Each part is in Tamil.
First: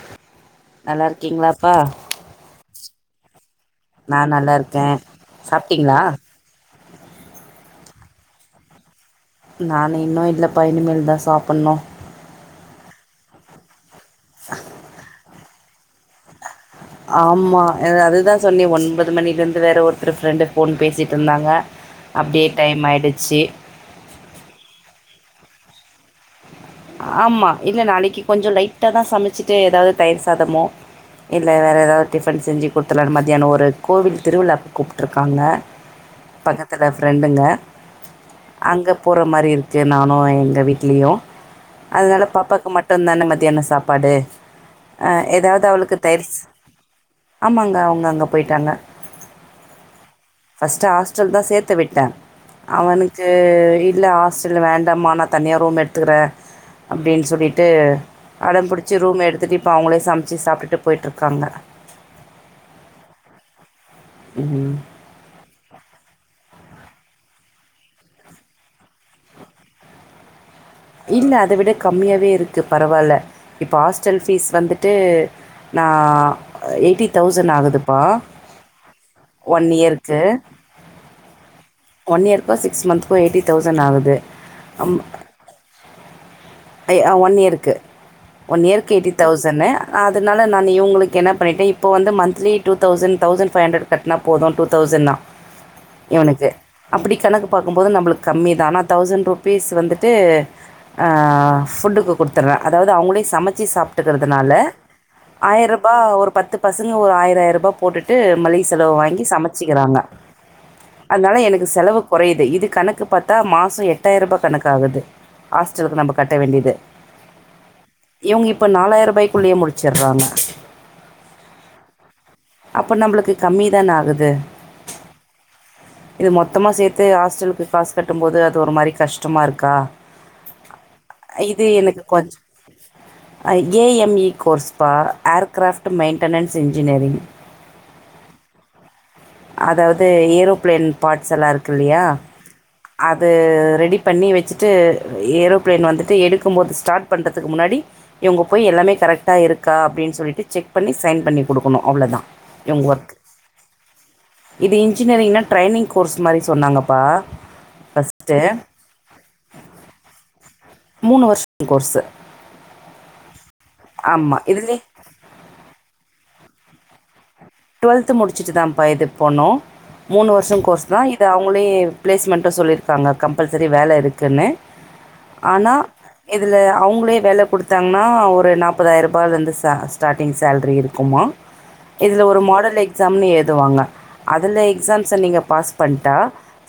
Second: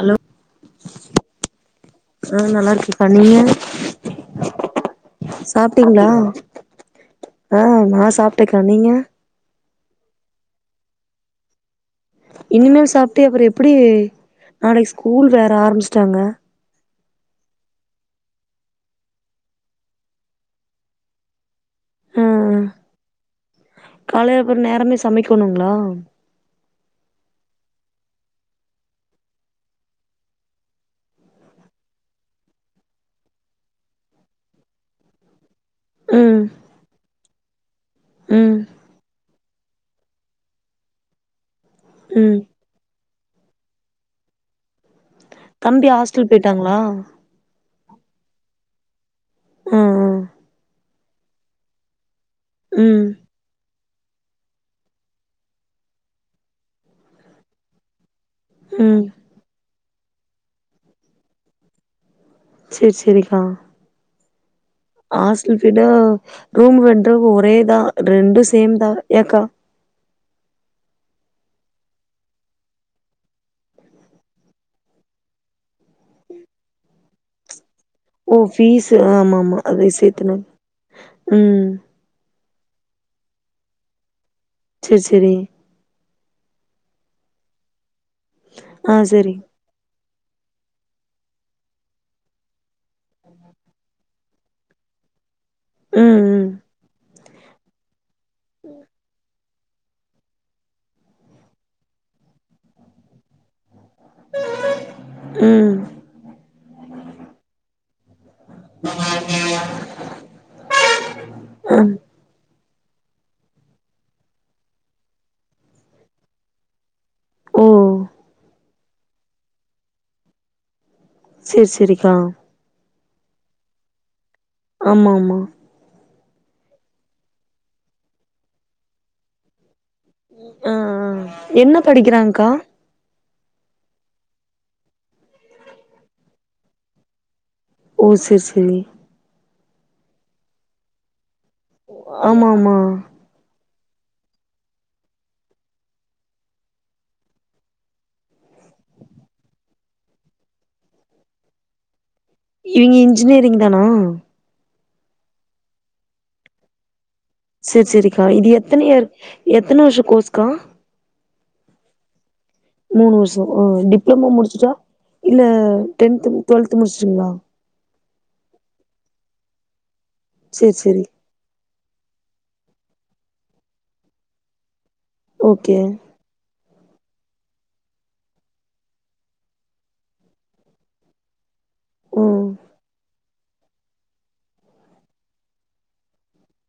அலோ நல்லா இருக்கீங்ளாப்பா ஆ நல்லா இருக்குப்பா நீங்க நா நல்லா இருக்க சாப்ட்டீங்ளா ஆ நா சாப்ட்டக்கா நீங்க நானு இன்னு இல்லப்பா இனிமேல் தா சாப்பட்ணு இனிமேல் சாப்ட்டு அப்ற எப்பிடி நாளைக்கு ஸ்கூல் வேற ஆரம்பிச்சிட்டாங்க ஆமா அ அதுதா சொன்னே ஒன்பது மணில இருந்து வேற ஒருத்தர் ஃப்ரெண்டு ஃபோன் பேசிட்ருந்தாங்க அப்டே டைம் ஆயிடுச்சு கால அப்றோ நேரமே சமைக்கணுங்ளா ஆமா இல்ல நாளைக்கு கொஞ்சோ லைட்டா தா சமைச்சிட்டு ஏதாவது தயிர் சாதமோ இல்ல வேற ஏதாவது டிஃபன் செஞ்சு குடுத்துற்லான் மத்தியானோ ஒரு கோவில் திருவிழாவுக் கூப்பிட்ருக்காங்க ம் பக்கத்துல ஃப்ரெண்டுங்க ம் அங்க போற மாரி இருக்கு நானு எங்க வீட்லயு அதனால ம் பாப்பாக்கு மட்டுந்தான மத்தியான சாப்பாடு அ ஏதாவது தம்பி அவளுக்கு ஹாஸ்டல் தயிர்சு போயிட்டாங்களா ஆமாங்க அவுங்க அங்க போயிட்டாங்க ம் ஃபஸ்ட்டு ஹாஸ் ட்டல்தா சேத்து விட்ட ம் ம் அவனுக்கு உ இல்ல ஹாஸ்டல் வேண்டாம்மா நா தனியா ரூம் எடுத்துக்கிற அப்டின்னு சொல்லிட்டு அடம் புடிச்சி ம் ரூம் எடுத்துட்டு இப்போ அவுங்களே சமைச்சு சாப்ட்டுட்டு போய்ட்ருக்காங்க சேரி சேரிக்கா ஹாஸ்டல் விட ரூம் ரெண்ட்டு ஒரே தா ரெண்டு சேம் தா ஏக்கா இல்ல அத விட கம்மியாவே இருக்கு பரவாயில்ல இப்போ ஹாஸ்ட்டல் ஃபீஸ் வந்துட்டு நா எயிட்டி தௌசண் ஆகுது ஓ ஃபீசு ஆமா ஆமா அதையு இயருக்கு சேத்தன ம் ஒன் இயர்க்கோ சிக்ஸ் மந்த்க்கோ எயிட்டி தௌசண்ட் ஆகுது சேரி சேரி ஐ அ ஒன் இயர்க்கு ஒன் இயருக்கு ஆ எயிட்டி சேரி தௌசண்ணு அதனால நான் இவுங்களுக்கு என்ன பண்ணிட்டே இப்போ வந்து monthly two thousand thousand five hundred cut னா போது டூ தௌசன்னா ம் இவனுக்கு அப்டி கணக்கு பாக்கும்போது நம்பளுக்கு கம்மி தா ஆனா தௌசண் டு பீஸ் வந்துட்டு அ ஃபுட்டுக்கு குடுத்துற அதாவது அவுங்களே சம ச்சி சாப்ட்டுக்கறதுனால ம் ஆயிர ம் ரூபா ஒரு பத்து பசங்க ஒரு ஆயிராயிர ரூபா போட்டுட்டு மளிக செலவு வாங்கி சமச்சுக்கிறாங்க அதுனால எனக்கு அ செலவு குறையுது இது கணக்கு பாத்தா மாசொ எட்டாயிர ரூபாய் கணக்காகுது ஹாஸ்டலுக்கு நம்ம கட்ட வேண்டியது ஓ இவுங்க இப்ப நாலாயிர ரூபாய்க்குள்ளயே முடுச்சற்றாங்க சேர் சேரிக்கா அப்ப நம்மளுக்கு கம்மி தான ஆகுது ஆமாமா இது மொத்தமா சேத்து ஹாஸ்டலுக்கு காசு கட்டும் போது அது ஒரு மாரி கஷ்டமா இருக்கா அ அ என்ன படிக்கிறாங்க்கா ஐ ஏ எம் இ கோர்ஸ்ப்பா ஆர்க்கிராஃப்ட்டு மெயின்டனன்ஸ் இன்ஜினரிங் ஓ செர் செரி அதாவது ஏரோபிளேன் பாட்ஸ்லா இருக்கில்லயா அ ஆமா ஆமா அது ரெடி பண்ணி வச்சுட்டு ஏரோப்ளேன் வந்துட்டு எடுக்கும்போது ஸ்டார்ட் பண்றதுக்கு முன்னாடி இவுங்க போய் எல்லாமே கரெக்டா இருக்கா அப்டின் சொல்லிட்டு செக் பண்ணி சைன் பண்ணி குடுக்கணு அவ்ளதா இவுங்க இன்ஜினியரிங் தானா இது இன்ஜினியரிங்னா ட்ரைனிங் கோர்ஸ் மாரி சொன்னாங்கப்பா செர் செரிக்கா ஃபஸ்ட்டு இது எத்தன இயர் எத்தன வர்ஷ கோர்ஸ்க்கா மூணு வருஷம் கோர்ஸு மூணு வர்ஷோ அ டிப்ளமோ ஆமாம் முடுச்சுட்டா இதுலேயே இல்ல டென்து டுவல்து முடுஸ்டுங்களா டுவல்த்து முடுச்சுட்டு தான்ப்பா இதுக் போனு மூணு வர்ஷோ சேரி கோர்ஸ் தா சேரி இது அவுங்களே பிளேஸ்மண்டு சொல்லிருக்காங்க கம்பல்சரி வேல இருக்குன்னு ஆனா ஓகே இதுல அவுங்களே வேல குடுத்தாங்கன்னா ஒரு நாப்பதாயிர ரூபாலருந்து ச ஸ்டார்ட்டிங் சேல்ரி இருக்குமா இதுல ஒரு ம் மாடல் எக்ஸாம்னு ஏதுவாங்க அதுல எக்ஸாம்ஸ நீங்க பாஸ் பண்ட்டா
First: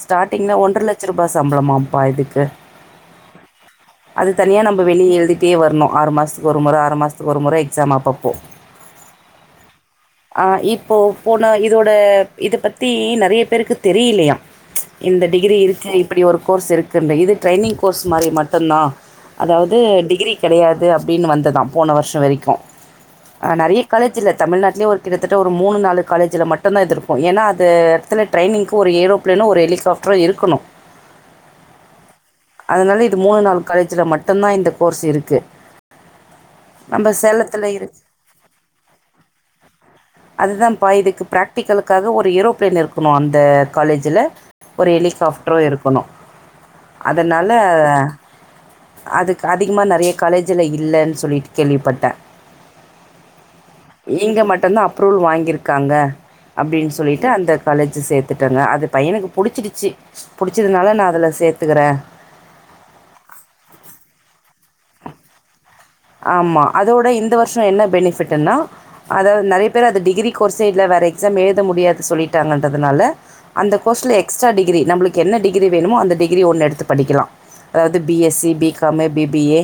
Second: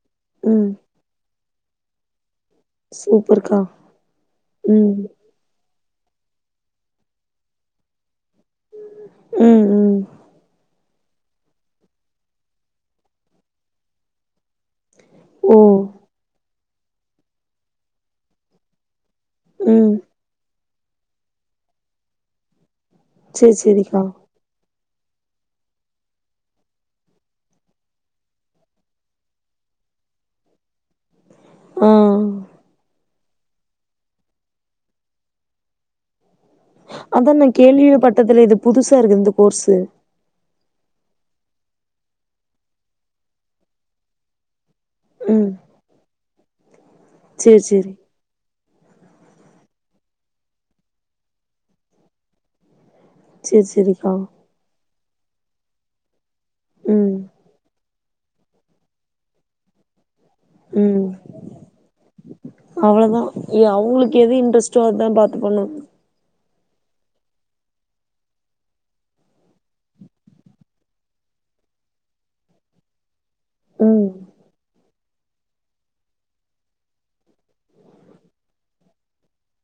ஸ்டாடிங்ல ம் ஒன்ற லட்ச ரூபா சம்பளமாப்பா இதுக்கு சூப்பர்க்கா அது தனியா நம்ம ம் வெளிய எழுதி டே வரணு ஆறு மாசத்துக்கு ஒரு மொற ஆறு மாசத்துக்கு ஒரு மொற எக்ஸாம் அப்பப்போ ம் ம் ஆ இப்போ போன இதோட இத பத்தி நெறைய பேருக்கு தெரிலயா இந்த ஓ டிகிரி இருக்கு இப்பிடி ஒரு கோர்ஸ் இருக்குன்னு இது ட்ரைனிங் கோர்ஸ் மாரி மட்டுந்தா அதாவது ம் டிகிரி கெடையாது அப்டின் வந்ததா போன வர்ஷோ வரைக்கு ஆ சேரி நிறைய சேரிக்கா காலேஜ் இல்ல தமிழ்நாடு லயு ஒரு கிட்டத்தட்ட ஒரு மூணு நாலு காலேஜுல மட்டுந்தா இது இருக்கு ஏனா அது எடத்துல ட்ரைனிங்கு ஒரு ஏரோபிளேனு ஒரு எலிகாஃப் ட்ரு இருக்கணு ஆ அதுனால இ இது மூணு நாலூ காலேஜ்ல மட்டுந்தா இந்த கோர்ஸ் இருக்கு நம்ம அதா நா சேலத்துல கேள்வியே இருக்கு பட்டதுல இது புதுசா இருக்கு இந்த கோர்ஸு அதுதான் பா இதுக்கு ப்ராக்டிக்கலுக்காக ஒரு ஏரோப்ளேன் இருக்குமா அந்த காலேஜுல ஒரு ம் எலிகாஃப்டரு இருக்கணு அதுனால சேரி சேரி அதுக் அதிகமா நெறைய காலேஜுல இல்லன் சொல்லிட்டு கேள்விப்பட்டே செர் செரி இங்க மட்டுந்தா அப்ரூவல் வாங்கிருக்காங்க அப்டின் ம் சொல்லிட்டு அந்த காலேஜு சேத்துட்டேங்க அது பையனுக்கு புடுச்சுகிச்சு பிடுச்சதுனால நா அதுல சேத்துக்கிறே அவ்வளதா எ அவுங்களுக்கு எது இன்ட்ரஸ்ட்டோ அதா பாத்துகனு ஆமா அதோட இந்த வர்ஷோ என்ன பெனிஃபிட்டுன்னா அதாவது நெறைய பேர் அது டிகிரி கோர்ஸ்ஸே வேற எக்ஸாம் எழுத முடியாது சொல்லிட்டாங்கன்றதுனால அந்த ம் கோர்ஸ்ல எக்ஸ்ட்ரா டிகிரி நம்மளுக்கு என்ன டிகிரி வேணுமோ அந்த டிகிரி ஒன்னு எடுத்து படிக்கலா அதாவ்து B S C B com B B A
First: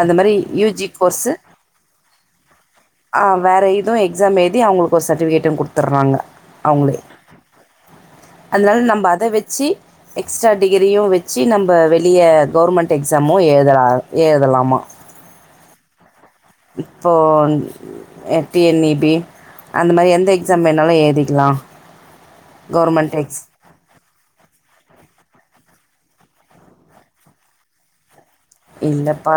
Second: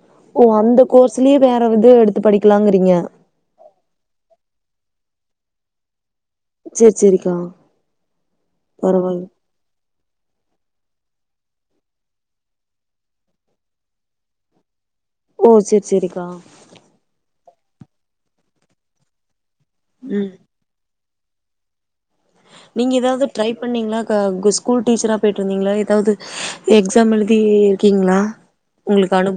அந்த மாதி ஓ யூ அந்த ஜி கோர்ஸு கோர்ஸ்லயே வேற இது எடுத்து படிக்கலாங்கிறீங்க ஆ வேற இதுவு எக் எக்ஸாம் எழுதி அவ்ங்களுக்கு ஒரு சர்டிஃபிகேட்டு குட்த்துர்றாங்க சேரி அவ்ங்களே சேரிக்கா அதனால நம்ப பரவால்ல அத வெச்சு எக்ஸ்ட்ரா டிகிரியு வெச்சு நம்ப வெளிய கவர்மெண்ட் எக்ஸாமு எழுதலா எழுதலாமா ஓ சேரி சேரிக்கா இப்போ அ டி என் இ பி அந்த மாரி எந்த ம் எக் எக்சாம் வேனாலு எழ்திக்கலா நீங்க எதாவ்து ட்ரைப் பண்ணீங்ளா க கு ஸ்கூல் டீச்சரா போயிட்ருந்தீங்களா எதாவ்து எக்ஸாம் எழுதீருக்கீங்ளா இல்லப்பா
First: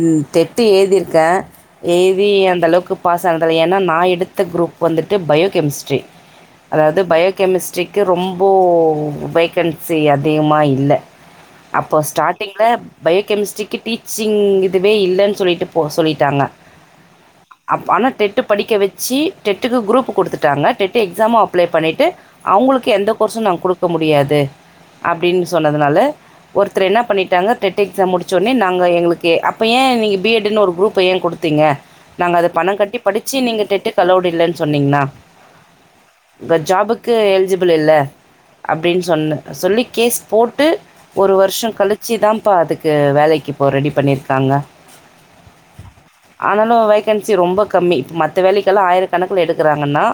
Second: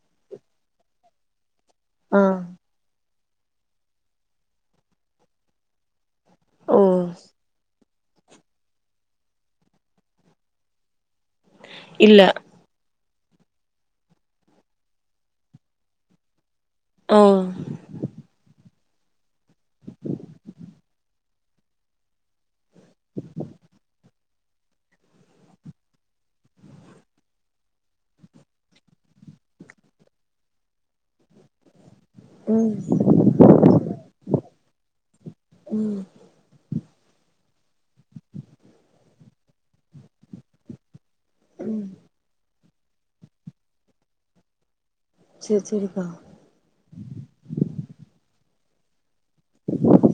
ம் டெட்டு எழுதிருக்கே ஆ எழுதி அந்த அளவுக்கு பாஸ் ஆனதில்ல ஏனா நா எடுத்த குரூப் வந்துட்டு பயோ கெமிஸ்ட்ரி ஓ அதாவ்து பயோ கெமிஸ் ட்ரிக்கு ரொம்போ வேகன்சி அதிகமா இல்ல அப்ப இல்ல ஸ்டார்ட் டிங்ல பயோ கெமிஸ்ட்ரிக்கு டீச்சிங் இதுவே இல்லன் சொல்லிட்டு போ சொல்லிட்டாங்க ஆ அப்ப ஆனா டெட்டு படிக்க வெச்சு டெட்டுக்கு குரூப்பு குடுத்துட்டாங்க டெட்டு எக்ஸாமு அப்ளே பண்ணிட்டு அவுங்களுக்கு எந்த கோர்ஸு நா குடுக்க முடியாது அப்டின்னு சொன்னதுனால ஒருத்தர் என்ன பண்ணிட் டாங்க டெட் எக்ஸாம் முடிச்சோனே நாங்க எங்களுக்கு அப்ப ஏ நீங்க பி எட் னு ஒரு குரூப்ப ஏ குடுத்தீங்க நாங்க அத பண ம் கட்டி படிச்சு நீங்க டெட்டுக்கு ஆலோடு இல்லன் சொன்னிங்னா ம் உங்க ஜாபுக்கு எலிஜிபிள் இல்ல அப்டின் சொன்ன சொல்லி கேஸ் போட்டு ஒரு வர்ஷ ம் கழிச்சு தாம்ப்பா அதுக்கு வேலைக்கு இப்போ ரெடி பண்ணிருக்காங்க சேர் சேரிக்கா ஆனாலு வேகன்சி ரொம்ப கம்மி இப்ப மத்த வேலைக்கெல்லா ஆயிரக்கணக்குல எடுக்குறாங்கன்னா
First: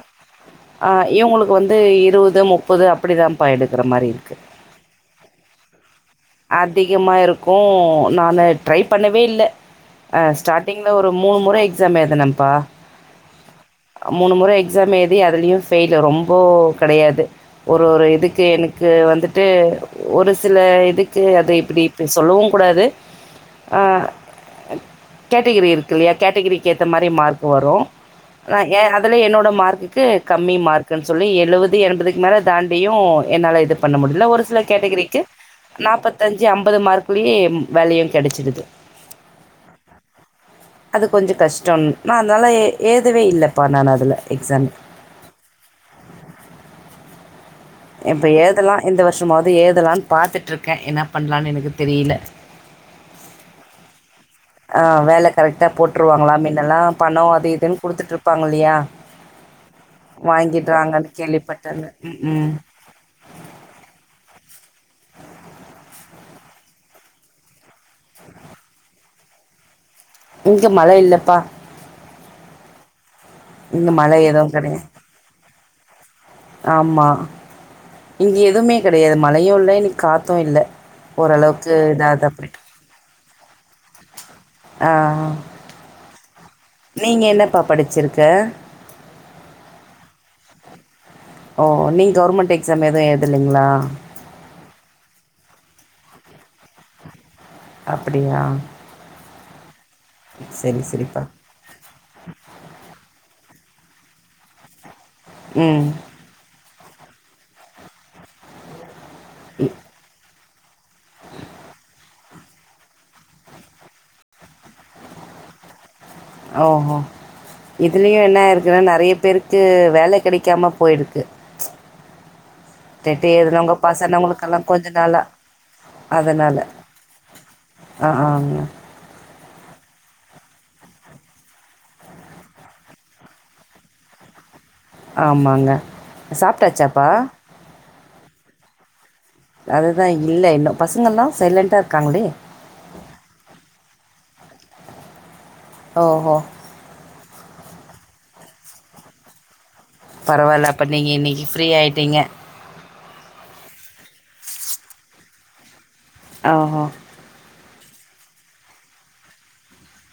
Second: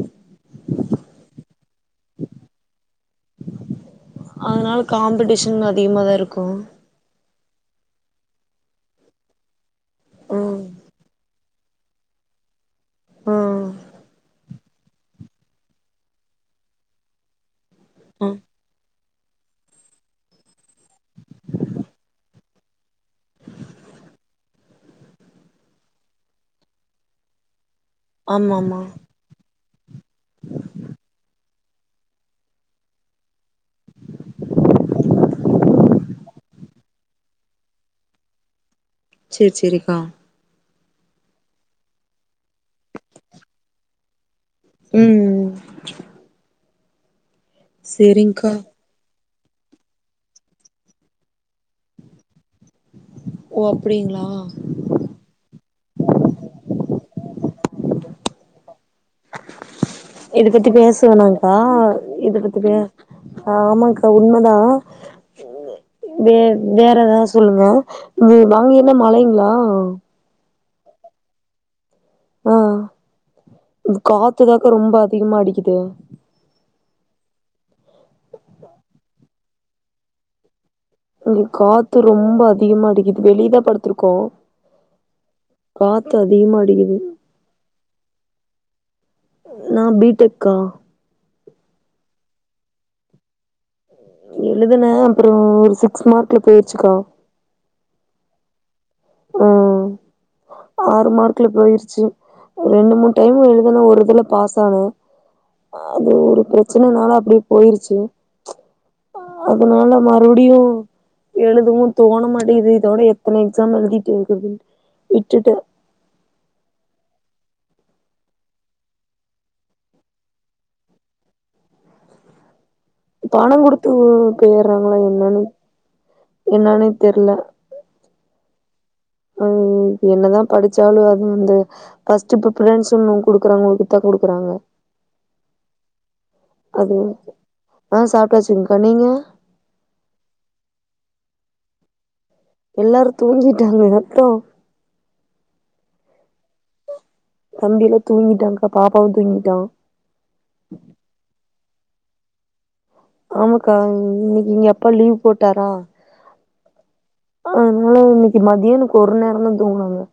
ஆ இவ்ங்களுக்கு வந்து இருவது முப்பது அப்டிதாம்பா எடுக்கிற மாரி இருக்கு அதனால காம்படிஷன் அதிகமா தா இருக் அதிகமா இருக்கு நானு ட்ரை பண்ணவே இல்ல அ ம் ஸ்டார்டிங்ல ஒரு மூணு முற எக்ஸாம் எழுதுனம்ப்பா ஆ மூணு முறை எக்ஸாம் ஏழுதி அதுலேயு ஃபெயிலு ரொம்போ கெடையாது ஒரு ஒரு ஆ இதுக்கு எனக் க்கு வந்துட்டு ஒரு சில இதுக்கு அத இப்டி இப்ப சொல்லவு கூடாது ஆ கேட்டகிரி இருக்கு இல்லையா கேட்டகிரிக்கு ஏத்த மாரி மார்க்கு வரு ஆமா நா ஆமா எ ஹஸ் இதுல என்னோட மார்க்குக்கு கம்மி மார்க்குன் சொல்லி எழுவது எண்பதுக்கு மேல தாண்டியு என்னால இது பண்ண முடில ஒரு சில கேட்டகிரிக்கு நாப்பத்தஞ்சு அம்பது மார்க்குலயே வேலயு கெடச்சிடுது சேர் சேரிக்கா அது கொஞ்ச கஷ்டம் நா அதனால ஏ ஏழ்தவே இல்லப்பா நானு அதுல எக்ஸாம் ம் இப்ப சேரிங்க்கா எழுதலா இந்த வர்ஷமாவ்து ஏழுதலான் பாத்துட்ருக்கே என்ன பண்லானு எனக்கு தெரியில ஓ அப்டிங்ளா அ வேல கரெக்டா போட்டுருவாங்களா மீன்னெல்லா பண அது இதுன் குடுத்துட்ருப்பாங்க இல்லையா இத பத்தி பேச வாங்கிடுறாங்கன்னு வேணாங்க்கா கேள்விப்பட்டாங்க ம் இத ம் பத்தி பே ஆ ஆமாங்க்கா உண்மதா வே வேற எதா சொல்லுங்க இங்கே அங்க என்ன மழைங்ளா இங்க மழை இல்லப்பா ஆ இங்க மழை எதுவும் காத்துதாக்கா கிடையாது ரொம்ப அதிகமா அடிக்குது ஆமா இங்க எதுமே கெடையாது மழையு இல்ல இன்னைக்கு காத்து இல்ல இங்க ஓரளவுக்கு காத்து இதாது ரொம்ப அப்படி அதிகமா அடிக்குது வெளியதா படுத்திருக்கோ ஆ காத்து அதிகமாடிக்குது ப்பா படிச்சிருக்க நா பி டெக்கா ஓ நீ கவர்மெண்ட் எக்ஸாம் எது எழுதலீங்களா எழுதுனே அப்புறோ ம ஒரு சிக்ஸ் மார்க்ல போயிருச்சுக்கா அப்டியா ஆ ஆறு சரிப்பா மார்க்கல போயிருச்சு ரெண்டு மூணு டைம் எழுதனா ஒரு இதுல பாஸ் ஆன ம் அது ஒரு பிர சின்ன நாள அப்டியே போயிருச்சு அதனால மறுபடியு எழுதுவும் தோண மாட்டேகுது இதோட எத்தன எக்ஸாம் எழுதிட்டு இருக்குது விட்டுட்டன் அ ஹோ இதுலயும் என்ன இருக்குன்னா நறைய பேருக்கு வேல கெடைக்காம போயிருக்கு தெட்டி பணோ எடுரவொங்க குடுத்து பசங்க உங்களுக்கெல்லாம் கொஞ்ச போயறாங்களா நாளா என்னன்னு அதனால என்னன்னே தெர்ல ஆஹ ஆ ம் ம் என்னதா படிச்சாலும் அது வந்து ஃபர்ஸ்ட் பிரிபரன்ஸ் இன்னு குடுக்குறவங்களுக்கு தா குடுக்குறாங்க ஆமாங்க அது சாப்ட்டாச்சாப்பா ஆ சாப்பிட்டாச்சுங்க்கா நீங்க அதுதா இல்ல இன்னு பசங்கல்லா சைலண்ட்டா இருக்காங்களே எல்லாரு தூங்கிட்டாங்க மொத்தோ ஓஹோ தம்பிலா தூங்கிட்டாங்க்கா பாப்பாவும் தூங்கிட்டான் பரவால்ல அப்ப நீங்க இன்னைக்கி ஃப்ரீயா ஆயிட்டீங்க ஆமாக்கா இன்னைக்கு ஏன் அப்பா லீவ் போட்டாரா ஆ ஆ அதனால இன்னைக்கு மதியானுக்கு ஒரு நேரோ தா தூங்குனோ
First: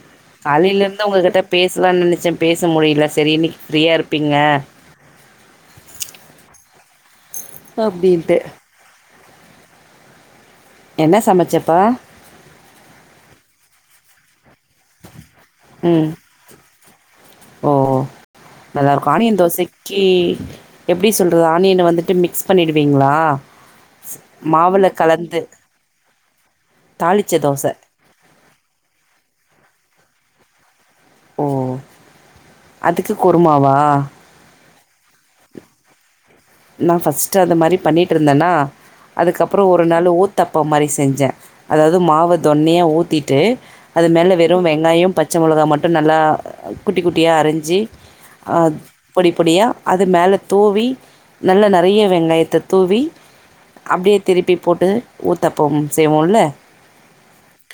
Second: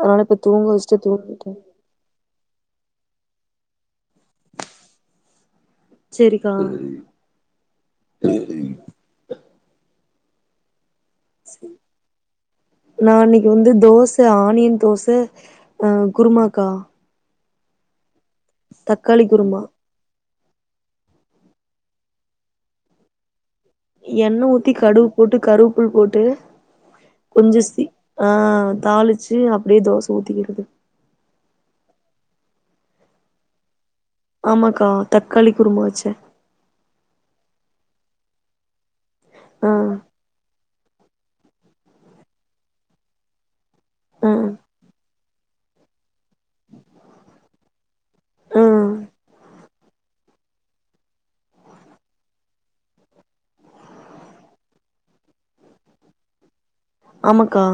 அதனால இப்ப தூங்க வச்சட்டு தூங்கிட்டே இப்ப தா நெனச்சே பேச முடில செரி இன்னைக்கி ஃப்ரீயா இருப்பீங்க சேரிக்கா அப்டின்ட்டு என்ன சமைச்சப்பா நா இன்னைக்கு வந்து தோச ஆனியன் தோச ஆ ம் குருமாக்கா ஓ நல்லாருகும் தக்காளி ஆனியன் குருமா தோசைக் கே எப்டி சொல்றது ஆனியன வந்துட்டு மிக்ஸ் பண்ணிடுவீங்ளா எண்ணெ ஊத்தி கடுகு போட்டு கருவப்புள் போட்டு தாளிச்ச கொஞ்சோ தோசை சீ ஆ தாளிச்சு அப்டியே தோச ஊத்திகிறது ஓ அதுக்கு குருமாவா ஆமாக்கா தக்காளி குறும்மா வச்சேன் நா ஃபஸ்ட்டு அது மாரி பண்ணிட்டு இருந்தேன்னா அதுக்கப்புறோ ஆ ஒரு நாள் ஊத் ஊத்தாப்போ மாரி செஞ்சே அதாவ்து மாவ தொன்னயா ஊத்திட்டு அது ஆ மேல வெறும் வெங் ங்காயம் பச்ச மொளகா மட்டு நல்லா குட்டி குட்டியா அரிஞ்சி ஆ ஆஹ் பொடி பொடியா அது மேல தூவி நல்லா நெறைய வெங்காயத்த தூவி அப்டியே திருப்பி போட்டு ஊத்தாப்பம் செய்வோல ஆமாக்கா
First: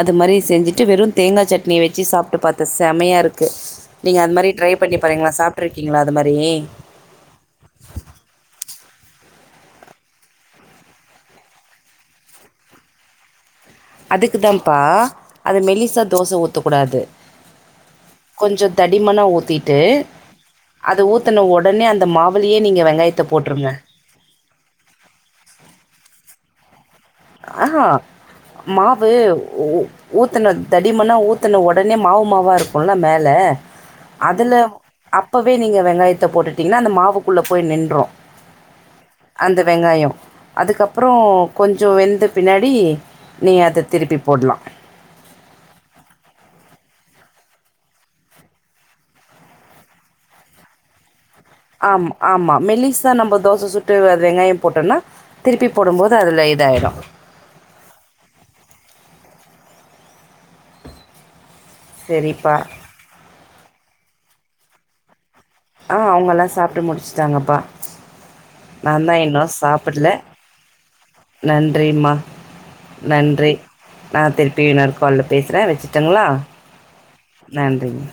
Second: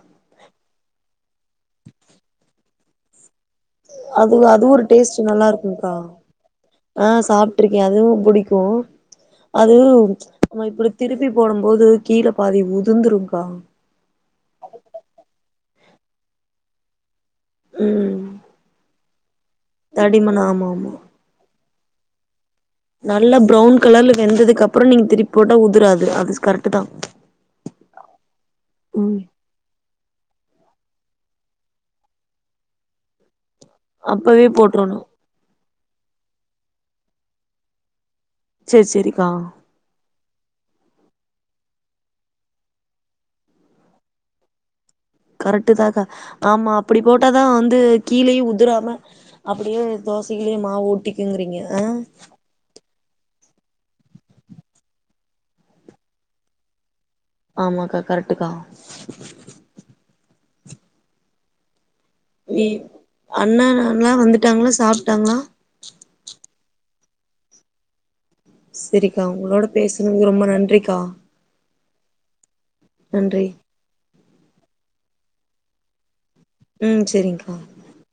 அது மாரி செஞ்சிட்டு வெறும தேங்கா சட்னிய வெச்சு சாப்ட்டு பாத்த செமையா இருக்கு நீங்க அது மாரி ட்ரை ஒரு பண்ணி டேஸ்ட் பாக்றிங்களா நல்லா இருக்குங்க்கா சாப்ட்டுருக்கீங்ளா அது மாரி ஆ சாப்ட்டுருக்கே அதுவு புடிக்கு அது நம்ம இப்டி திருப்பி போடும் போது கீழ பாதி உதுந்துரும் கா அதுக்கு தான்ப்பா அது மெலிசா தோச ஊத்தக் கூடாது ம் கொஞ்சொ தடிமனா ஊத்திட்டு தடிமன் ஆமா ஆமா அத ஊத் த்துன ஒடனே அந்த மாவுலயே நீங்க வெங் நல்லா ப்ரௌன் கலர்ல வெந்ததுக்கு அப்புறோ நீங்க திருப்பிபோட்டா உதுராது அது கரெக்ட்டுதா ஆஹா மாவு ஊ ஊத்துன தடிமனா ஊத்துன ஒடனே மாவு மாவா இருக்குல்ல மேல அப்பவே அதுல போட்றணு அப்பவே நீங்க வெங்காயத்த போட்டுட்டீங்னா அந்த மாவுக்குள்ள போய் நின்று சேரி சேரிக்கா அந்த வெங்காயோ அதுக்கப்புறோ கொஞ் ஞ்ஜோ வெந்த பின்னாடி நீ அத திருப்பி போடலா கரெக்டு தாக்கா ஆமா அப்டி போட்டாதா வந்து கீழயு உதிராம அப்டியு தோசைகளியு மாவு ஊத்திக்குங்கிறீங்க ஆம் ஆமா மெலிஸ் நம்ம தோச சுட்டு அது வெங்காயம் போட்டோம்னா திருப்பி போடும் போது அதுல இதாயிடு ஆமாக்கா கரெக்டுதா சரிப்பா வீ அண்ணான்லா வந்துட்டாங்களா சாப்டாங்களா ஆ அவங்கலா சாப்ட்டு முடிச்சுட்டாங்கப்பா நா தா செரிக்கா உங்களோட பேசனதுக்கு ரொம்ப நன்றிக்கா நன்றிமா நன்றி நா திருப்பியு இன்னொரு கால்ல பேசுறே வச்சுட்டுங்களா ம் செரிங்கா நன்றிங்க